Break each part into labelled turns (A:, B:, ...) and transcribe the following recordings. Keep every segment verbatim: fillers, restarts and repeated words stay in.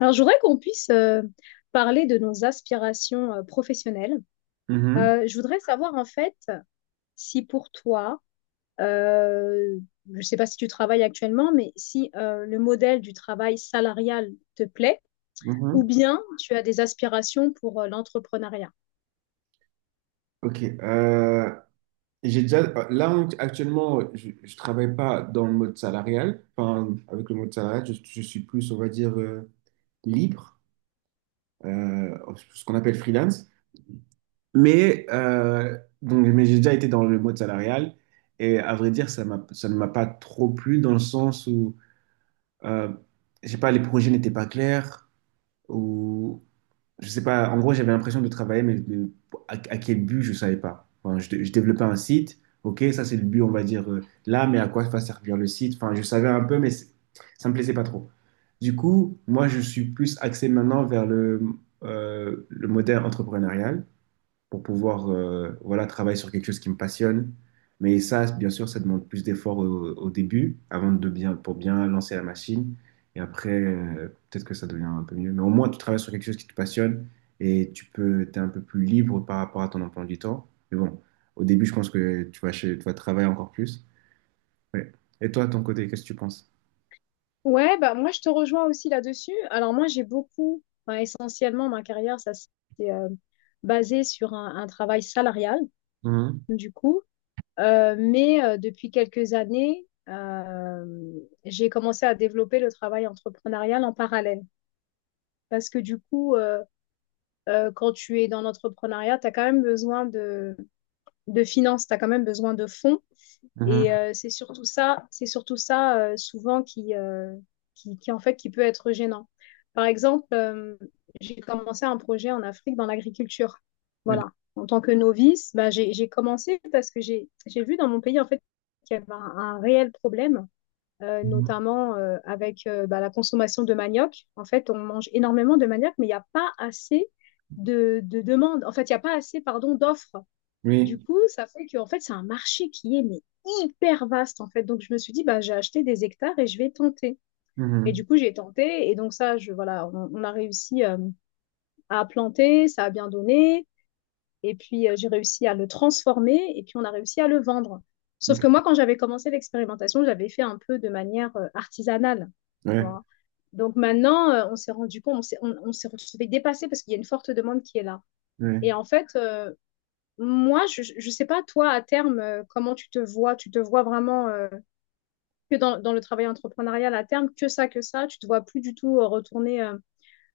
A: Alors, je voudrais qu'on puisse euh, parler de nos aspirations euh, professionnelles.
B: Mhm,
A: Euh, je voudrais savoir en fait si pour toi, euh, je ne sais pas si tu travailles actuellement, mais si euh, le modèle du travail salarial te plaît ou
B: mhm.
A: bien tu as des aspirations pour euh, l'entrepreneuriat.
B: Ok. Euh, j'ai déjà, là, on- actuellement, je ne travaille pas dans le mode salarial. Enfin, avec le mode salarial, je, je suis plus, on va dire, euh, libre, euh, ce qu'on appelle freelance. Mais, euh, donc, mais j'ai déjà été dans le mode salarial. Et à vrai dire, ça m'a, ça ne m'a pas trop plu dans le sens où, euh, je sais pas, les projets n'étaient pas clairs. Ou je sais pas, en gros, j'avais l'impression de travailler, mais de- à, à quel but, je savais pas. Enfin, je, dé- je développais un site, ok, ça c'est le but, on va dire, euh, là, mais à quoi va servir le site? Enfin, je savais un peu, mais c'est- ça me plaisait pas trop. Du coup, moi, je suis plus axé maintenant vers le, euh, le modèle entrepreneurial pour pouvoir euh, voilà, travailler sur quelque chose qui me passionne. Mais ça, bien sûr, ça demande plus d'efforts au, au début, avant de bien, pour bien lancer la machine. Et après, euh, peut-être que ça devient un peu mieux. Mais au moins, tu travailles sur quelque chose qui te passionne et tu peux, t'es un peu plus libre par rapport à ton emploi du temps. Mais bon, au début, je pense que tu vas, chez- tu vas travailler encore plus. Ouais. Et toi, de ton côté, qu'est-ce que tu penses?
A: Ouais, bah moi je te rejoins aussi là-dessus. Alors moi j'ai beaucoup, enfin, essentiellement ma carrière, ça s'est euh, basé sur un un travail salarial
B: Mhm,
A: du coup. Euh, mais euh, depuis quelques années, euh, j'ai commencé à développer le travail entrepreneurial en parallèle. Parce que du coup, euh, euh, quand tu es dans l'entrepreneuriat, tu as quand même besoin de, de finances, tu as quand même besoin de fonds.
B: mhm.
A: Et euh, c'est surtout ça, c'est surtout ça euh, souvent qui, euh, qui, qui, en fait, qui peut être gênant. Par exemple, euh, j'ai commencé un projet en Afrique dans l'agriculture.
B: Ok.
A: Voilà. En tant que novice, bah, j'ai, j'ai commencé parce que j'ai, j'ai vu dans mon pays en fait qu'il y avait un, un réel problème, euh,
B: Mhm.
A: notamment euh, avec euh, bah, la consommation de manioc. En fait, on mange énormément de manioc, mais il n'y a pas assez de, de demandes. En fait, il n'y a pas assez, pardon, d'offres. Du
B: Oui.
A: coup, ça fait que en fait, c'est un marché qui est mais, hyper vaste en fait. Donc je me suis dit bah j'ai acheté des hectares et je vais tenter. Et du
B: Mhm.
A: coup, j'ai tenté et donc ça je voilà, on, on a réussi euh, à planter, ça a bien donné et puis euh, j'ai réussi à le transformer et puis on a réussi à le vendre. Sauf
B: Ok.
A: que moi quand j'avais commencé l'expérimentation, j'avais fait un peu de manière euh, artisanale. Tu
B: Ouais.
A: vois. Donc maintenant, euh, on s'est rendu compte, on s'est on, on s'est retrouvé dépassé parce qu'il y a une forte demande qui est là.
B: Ouais.
A: Et en fait, euh, moi, je ne sais pas, toi, à terme, euh, comment tu te vois? Tu te vois vraiment euh, que dans, dans le travail entrepreneurial à terme, que ça, que ça? Tu te vois plus du tout euh, retourner euh,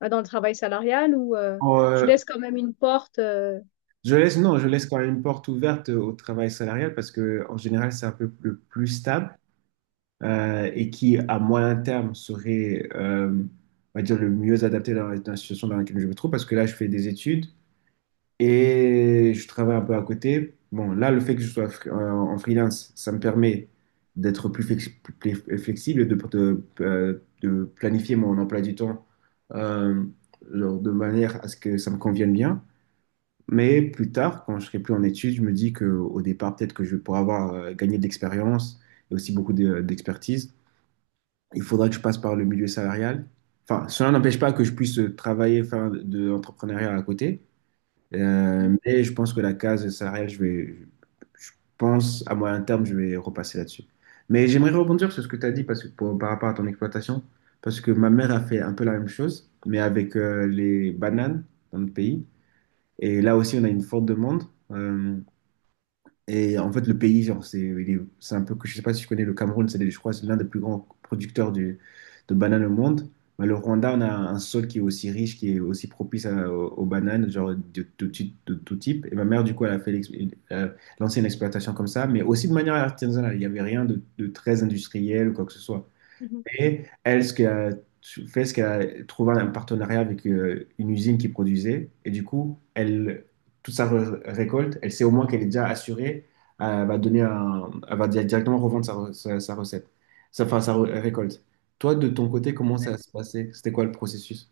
A: bah, dans le travail salarial ou euh,
B: Pour,
A: tu
B: euh,
A: laisses quand même une porte euh,
B: Je laisse, non, je laisse quand même une porte ouverte au travail salarial parce que en général, c'est un peu le plus stable euh, et qui, à moyen terme, serait, euh, on va dire, le mieux adapté dans dans la situation dans laquelle je me trouve parce que là, je fais des études et je travaille un peu à côté. Bon, là, le fait que je sois fr- en en freelance, ça me permet d'être plus, flex- plus flexible, et de, de, euh, de planifier mon emploi du temps euh, genre de manière à ce que ça me convienne bien. Mais plus tard, quand je serai plus en études, je me dis qu'au départ, peut-être que je pourrais avoir euh, gagné de l'expérience et aussi beaucoup de- d'expertise. Il faudra que je passe par le milieu salarial. Enfin, cela n'empêche pas que je puisse euh, travailler, faire de l'entrepreneuriat à côté.
A: mhm,
B: Euh, mais je pense que la case salariale, je vais, je pense à moyen terme, je vais repasser là-dessus. Mais j'aimerais rebondir sur ce que tu as dit parce que pour- par rapport à ton exploitation, parce que ma mère a fait un peu la même chose, mais avec euh, les bananes dans le pays. Et là aussi, on a une forte demande. Euh, et en fait, le pays, genre, c'est il est- c'est un peu que je sais pas si tu connais le Cameroun, c'est, je crois, c'est l'un des plus grands producteurs du- de bananes au monde. Mais le Rwanda, on a un sol qui est aussi riche, qui est aussi propice à- aux, aux bananes, genre de tout type, de tout type. Et ma mère, du coup, elle a fait l'ex- euh, lancé une exploitation comme ça, mais aussi de manière artisanale. Il n'y avait rien de, de très industriel ou quoi que ce soit.
A: mhm.
B: Et elle, ce qu'elle a fait, c'est qu'elle a trouvé un partenariat avec euh, une usine qui produisait. Et du coup, elle, toute sa re- récolte, elle sait au moins qu'elle est déjà assurée. Elle va donner un, elle va di- directement revendre sa, re- sa, sa recette, sa, enfin, sa re- récolte. Toi, de ton côté, comment ça
A: D'accord.
B: se passait? C'était quoi le processus?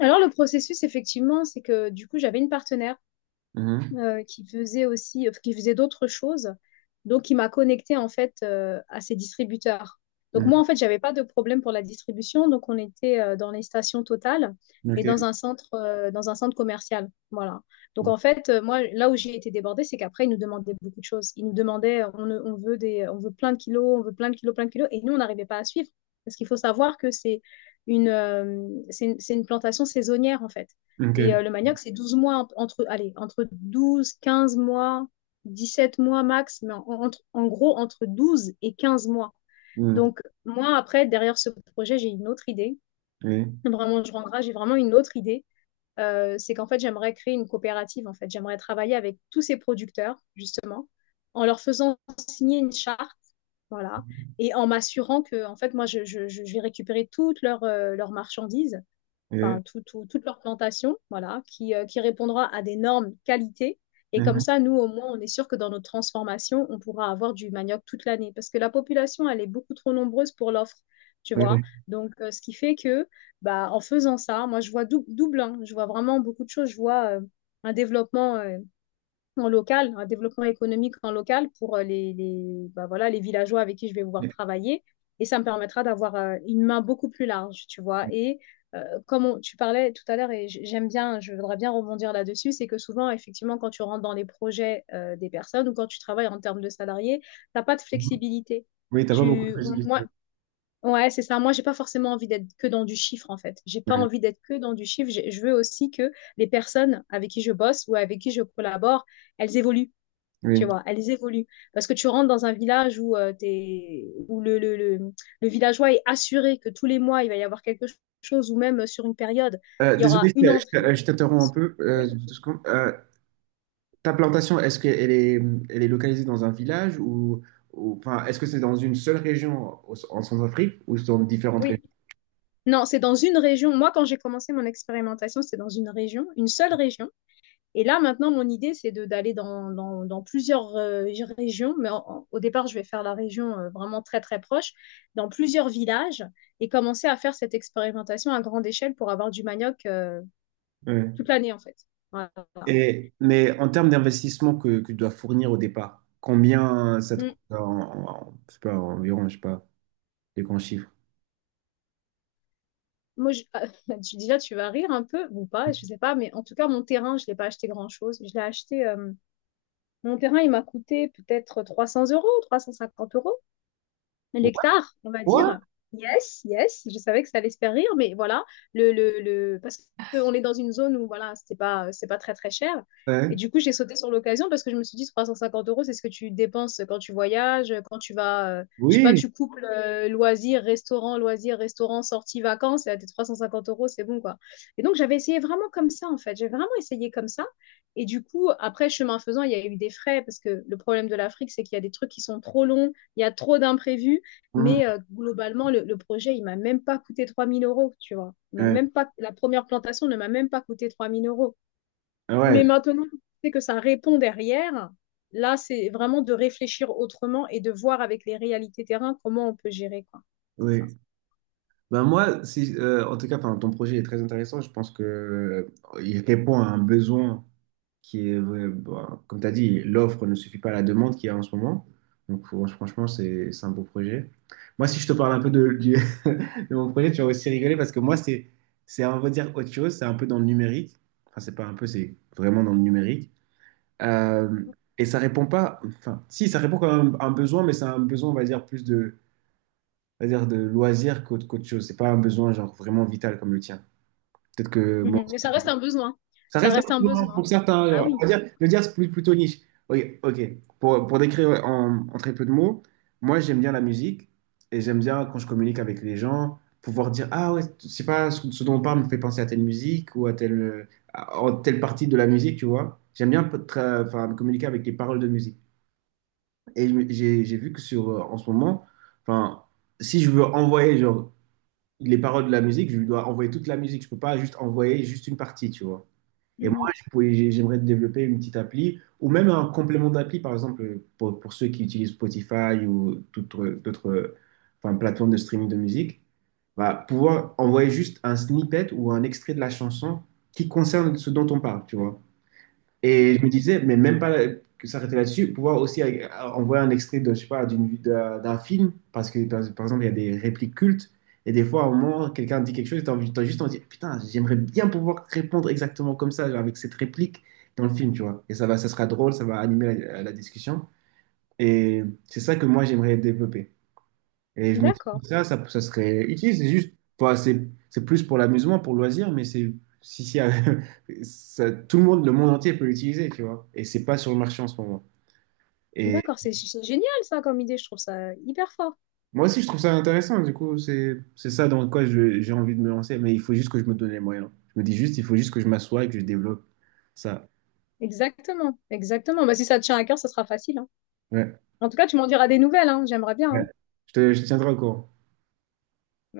A: Alors, le processus, effectivement, c'est que du coup, j'avais une partenaire.
B: Mhm.
A: euh, qui faisait aussi, euh, qui faisait d'autres choses. Donc, il m'a connectée en fait euh, à ces distributeurs. Donc, moi,
B: Mhm.
A: en fait, j'avais pas de problème pour la distribution. Donc, on était euh, dans les stations Total et
B: Ok.
A: dans un centre, euh, dans un centre commercial. Voilà. Donc, en fait, euh, moi, là où j'ai été débordée, c'est qu'après, ils nous demandaient beaucoup de choses. Ils nous demandaient, euh, on, on veut des, on veut plein de kilos, on veut plein de kilos, plein de kilos. Et nous, on n'arrivait pas à suivre. Parce qu'il faut savoir que c'est une, euh, c'est une, c'est une plantation saisonnière, en fait. Et
B: Ok.
A: euh, le manioc, c'est douze mois, entre, allez, entre douze, quinze mois, dix-sept mois max, mais en, entre- en gros, entre douze et quinze mois.
B: Mhm.
A: Donc, moi, après, derrière ce projet, j'ai une autre idée.
B: Oui.
A: Vraiment, je rendrai, j'ai vraiment une autre idée. Euh, c'est qu'en fait, j'aimerais créer une coopérative, en fait. J'aimerais travailler avec tous ces producteurs, justement, en leur faisant signer une charte, voilà, et en m'assurant que, en fait, moi, je, je- je vais récupérer toutes leurs euh, leurs marchandises
B: Oui.
A: enfin, tout- tout- toute leur plantation, voilà, qui, euh, qui répondra à des normes qualité. Et comme
B: Mhm.
A: ça, nous, au moins, on est sûr que dans notre transformation, on pourra avoir du manioc toute l'année. Parce que la population, elle est beaucoup trop nombreuse pour l'offre, tu vois.
B: Oui.
A: Donc, euh, ce qui fait que, bah, en faisant ça, moi, je vois dou- double, hein. Je vois vraiment beaucoup de choses. Je vois euh, un développement. Euh, en local, un développement économique en local pour euh, les, les, bah, voilà, les villageois avec qui je vais pouvoir travailler. Et ça me permettra d'avoir euh, une main beaucoup plus large, tu vois.
B: Oui.
A: Et euh, comme on- tu parlais tout à l'heure, et j'aime bien, je voudrais bien rebondir là-dessus, c'est que souvent, effectivement, quand tu rentres dans les projets euh, des personnes ou quand tu travailles en termes de salariés tu n'as pas de flexibilité.
B: Oui, t'as pas beaucoup de
A: Tu, moi,
B: facilité.
A: ouais, c'est ça. Moi, j'ai pas forcément envie d'être que dans du chiffre, en fait. J'ai pas
B: Ouais.
A: envie d'être que dans du chiffre. J'ai- Je veux aussi que les personnes avec qui je bosse ou avec qui je collabore, elles évoluent. Tu
B: Oui.
A: vois, elles évoluent. Parce que tu rentres dans un village où, euh, t'es, où le, le, le, le villageois est assuré que tous les mois, il va y avoir quelque chose, ou même sur une période,
B: Euh,
A: il y
B: désolé,
A: aura
B: je
A: une entrée.
B: t'- je t'interromps un peu. Euh,
A: Oui,
B: deux secondes. Euh, ta plantation, est-ce qu'elle est, elle est localisée dans un village ou, ou- enfin, est-ce que c'est dans une seule région au- en Centrafrique ou dans différentes régions?
A: oui. Non, c'est dans une région. Moi, quand j'ai commencé mon expérimentation, c'était dans une région, une seule région. Et là, maintenant, mon idée, c'est de- d'aller dans, dans- dans plusieurs euh, régions, mais en- en- au départ, je vais faire la région euh, vraiment très, très proche, dans plusieurs villages, et commencer à faire cette expérimentation à grande échelle pour avoir du manioc euh,
B: Ouais.
A: toute l'année, en fait. Voilà.
B: Et, mais en termes d'investissement que, que tu dois fournir au départ, combien ça te
A: Mm.
B: coûte en, en- je sais pas, environ, je sais pas, les grands chiffres?
A: Moi, je- tu- déjà, tu vas rire un peu, ou pas, je sais pas, mais en tout cas, mon terrain, je l'ai pas acheté grand-chose. Je l'ai acheté, euh, mon terrain, il m'a coûté peut-être trois cents euros, trois cent cinquante euros.
B: Ouais.
A: Nectar, on va
B: Quoi?
A: dire. Yes, yes, je savais que ça allait se faire rire, mais voilà, le, le, le... parce qu'on est dans une zone où voilà, c'était pas, c'est pas très très cher. Et
B: Ouais.
A: du coup, j'ai sauté sur l'occasion parce que je me suis dit trois cent cinquante euros, c'est ce que tu dépenses quand tu voyages, quand tu vas, euh, je sais pas,
B: Oui.
A: tu couples euh, loisirs, restaurant, loisirs, restaurant, sortie, vacances, et à tes trois cent cinquante euros, c'est bon quoi. Et donc, j'avais essayé vraiment comme ça en fait, j'ai vraiment essayé comme ça. Et du coup, après, chemin faisant, il y a eu des frais parce que le problème de l'Afrique, c'est qu'il y a des trucs qui sont trop longs, il y a trop d'imprévus.
B: Mhm.
A: Mais euh, globalement, le, le projet, il m'a même pas coûté trois mille euros, tu vois. Il m'a
B: Ouais.
A: même pas, la première plantation ne m'a même pas coûté trois mille euros.
B: Ah ouais.
A: Mais maintenant, c'est que ça répond derrière. Là, c'est vraiment de réfléchir autrement et de voir avec les réalités terrain comment on peut gérer, quoi. C'est ça.
B: Oui. Ben moi, si, euh, en tout cas, enfin, ton projet est très intéressant. Je pense que euh, il répond à un besoin qui est, euh, bon, comme tu as dit, l'offre ne suffit pas à la demande qu'il y a en ce moment. Donc, fran- franchement, c'est c'est un beau projet. Moi, si je te parle un peu de, du- de mon projet, tu vas aussi rigoler parce que moi, c'est, c'est, on va dire autre chose. C'est un peu dans le numérique. Enfin, c'est pas un peu, c'est vraiment dans le numérique. Euh, et ça répond pas, enfin, si, ça répond quand même à un besoin, mais c'est un besoin, on va dire, plus c'est-à-dire de loisir qu'autre qu'autre chose. C'est pas un besoin genre vraiment vital comme le tien. Peut-être que moi,
A: Mhm. Mais ça reste un besoin.
B: ça
A: Ça
B: reste
A: reste
B: un
A: un
B: besoin
A: besoin.
B: pour certains.
A: Ah
B: Genre,
A: oui.
B: on va dire, le dire c'est plus- plutôt niche. Ok, ok. Pour, pour décrire en, en très peu de mots, moi j'aime bien la musique et j'aime bien quand je communique avec les gens pouvoir dire ah ouais, je sais pas ce, ce dont on parle me fait penser à telle musique ou à telle à- à telle partie de la musique, tu vois. J'aime bien peut- tra- enfin, communiquer avec les paroles de musique. Et je me- j'ai j'ai vu que sur euh, en ce moment, enfin si je veux envoyer genre les paroles de la musique, je lui dois envoyer toute la musique. Je peux pas juste envoyer juste une partie, tu vois. Et moi,
A: Mhm.
B: je pourrais- j'ai- j'aimerais développer une petite appli ou même un complément d'appli, par exemple, pour, pour ceux qui utilisent Spotify ou toute autre- d'autres euh, enfin, plateformes de streaming de musique, bah, pouvoir envoyer juste un snippet ou un extrait de la chanson qui concerne ce dont on parle, tu vois. Et je me
A: D'accord.
B: disais, mais même pas que s'arrêter là-dessus, pouvoir aussi euh, envoyer un extrait de, je sais pas, d'une, d'un d'un film, parce que par, par exemple, il y a des répliques cultes, et des fois, au moment, quelqu'un dit quelque chose, t'as envie, t'as juste envie de dire, putain, j'aimerais bien pouvoir répondre exactement comme ça, genre, avec cette réplique dans le film, tu vois. Et ça va, ça sera drôle, ça va animer la, la discussion. Et c'est ça que moi, j'aimerais développer. Et je me dis
A: D'accord.
B: que ça, ça, ça serait utile. C'est juste, enfin, c'est c'est plus pour l'amusement, pour le loisir, mais c'est si, si, ça- tout le monde, le monde entier peut l'utiliser, tu vois. Et c'est pas sur le marché en ce moment. Et
A: D'accord. C'est c'est génial, ça, comme idée. Je trouve ça hyper fort.
B: moi aussi, je trouve ça intéressant. Du coup, c'est c'est ça dans quoi je- j'ai envie de me lancer. Mais il faut juste que je me donne les moyens. Je me dis juste, il faut juste que je m'assoie et que je développe ça.
A: Exactement. Exactement. Bah, si ça te tient à cœur, ça sera facile. Hein.
B: Ouais.
A: En tout cas, tu m'en diras des nouvelles. Hein. J'aimerais bien.
B: Ouais.
A: Hein.
B: Je te, je te tiendrai au courant.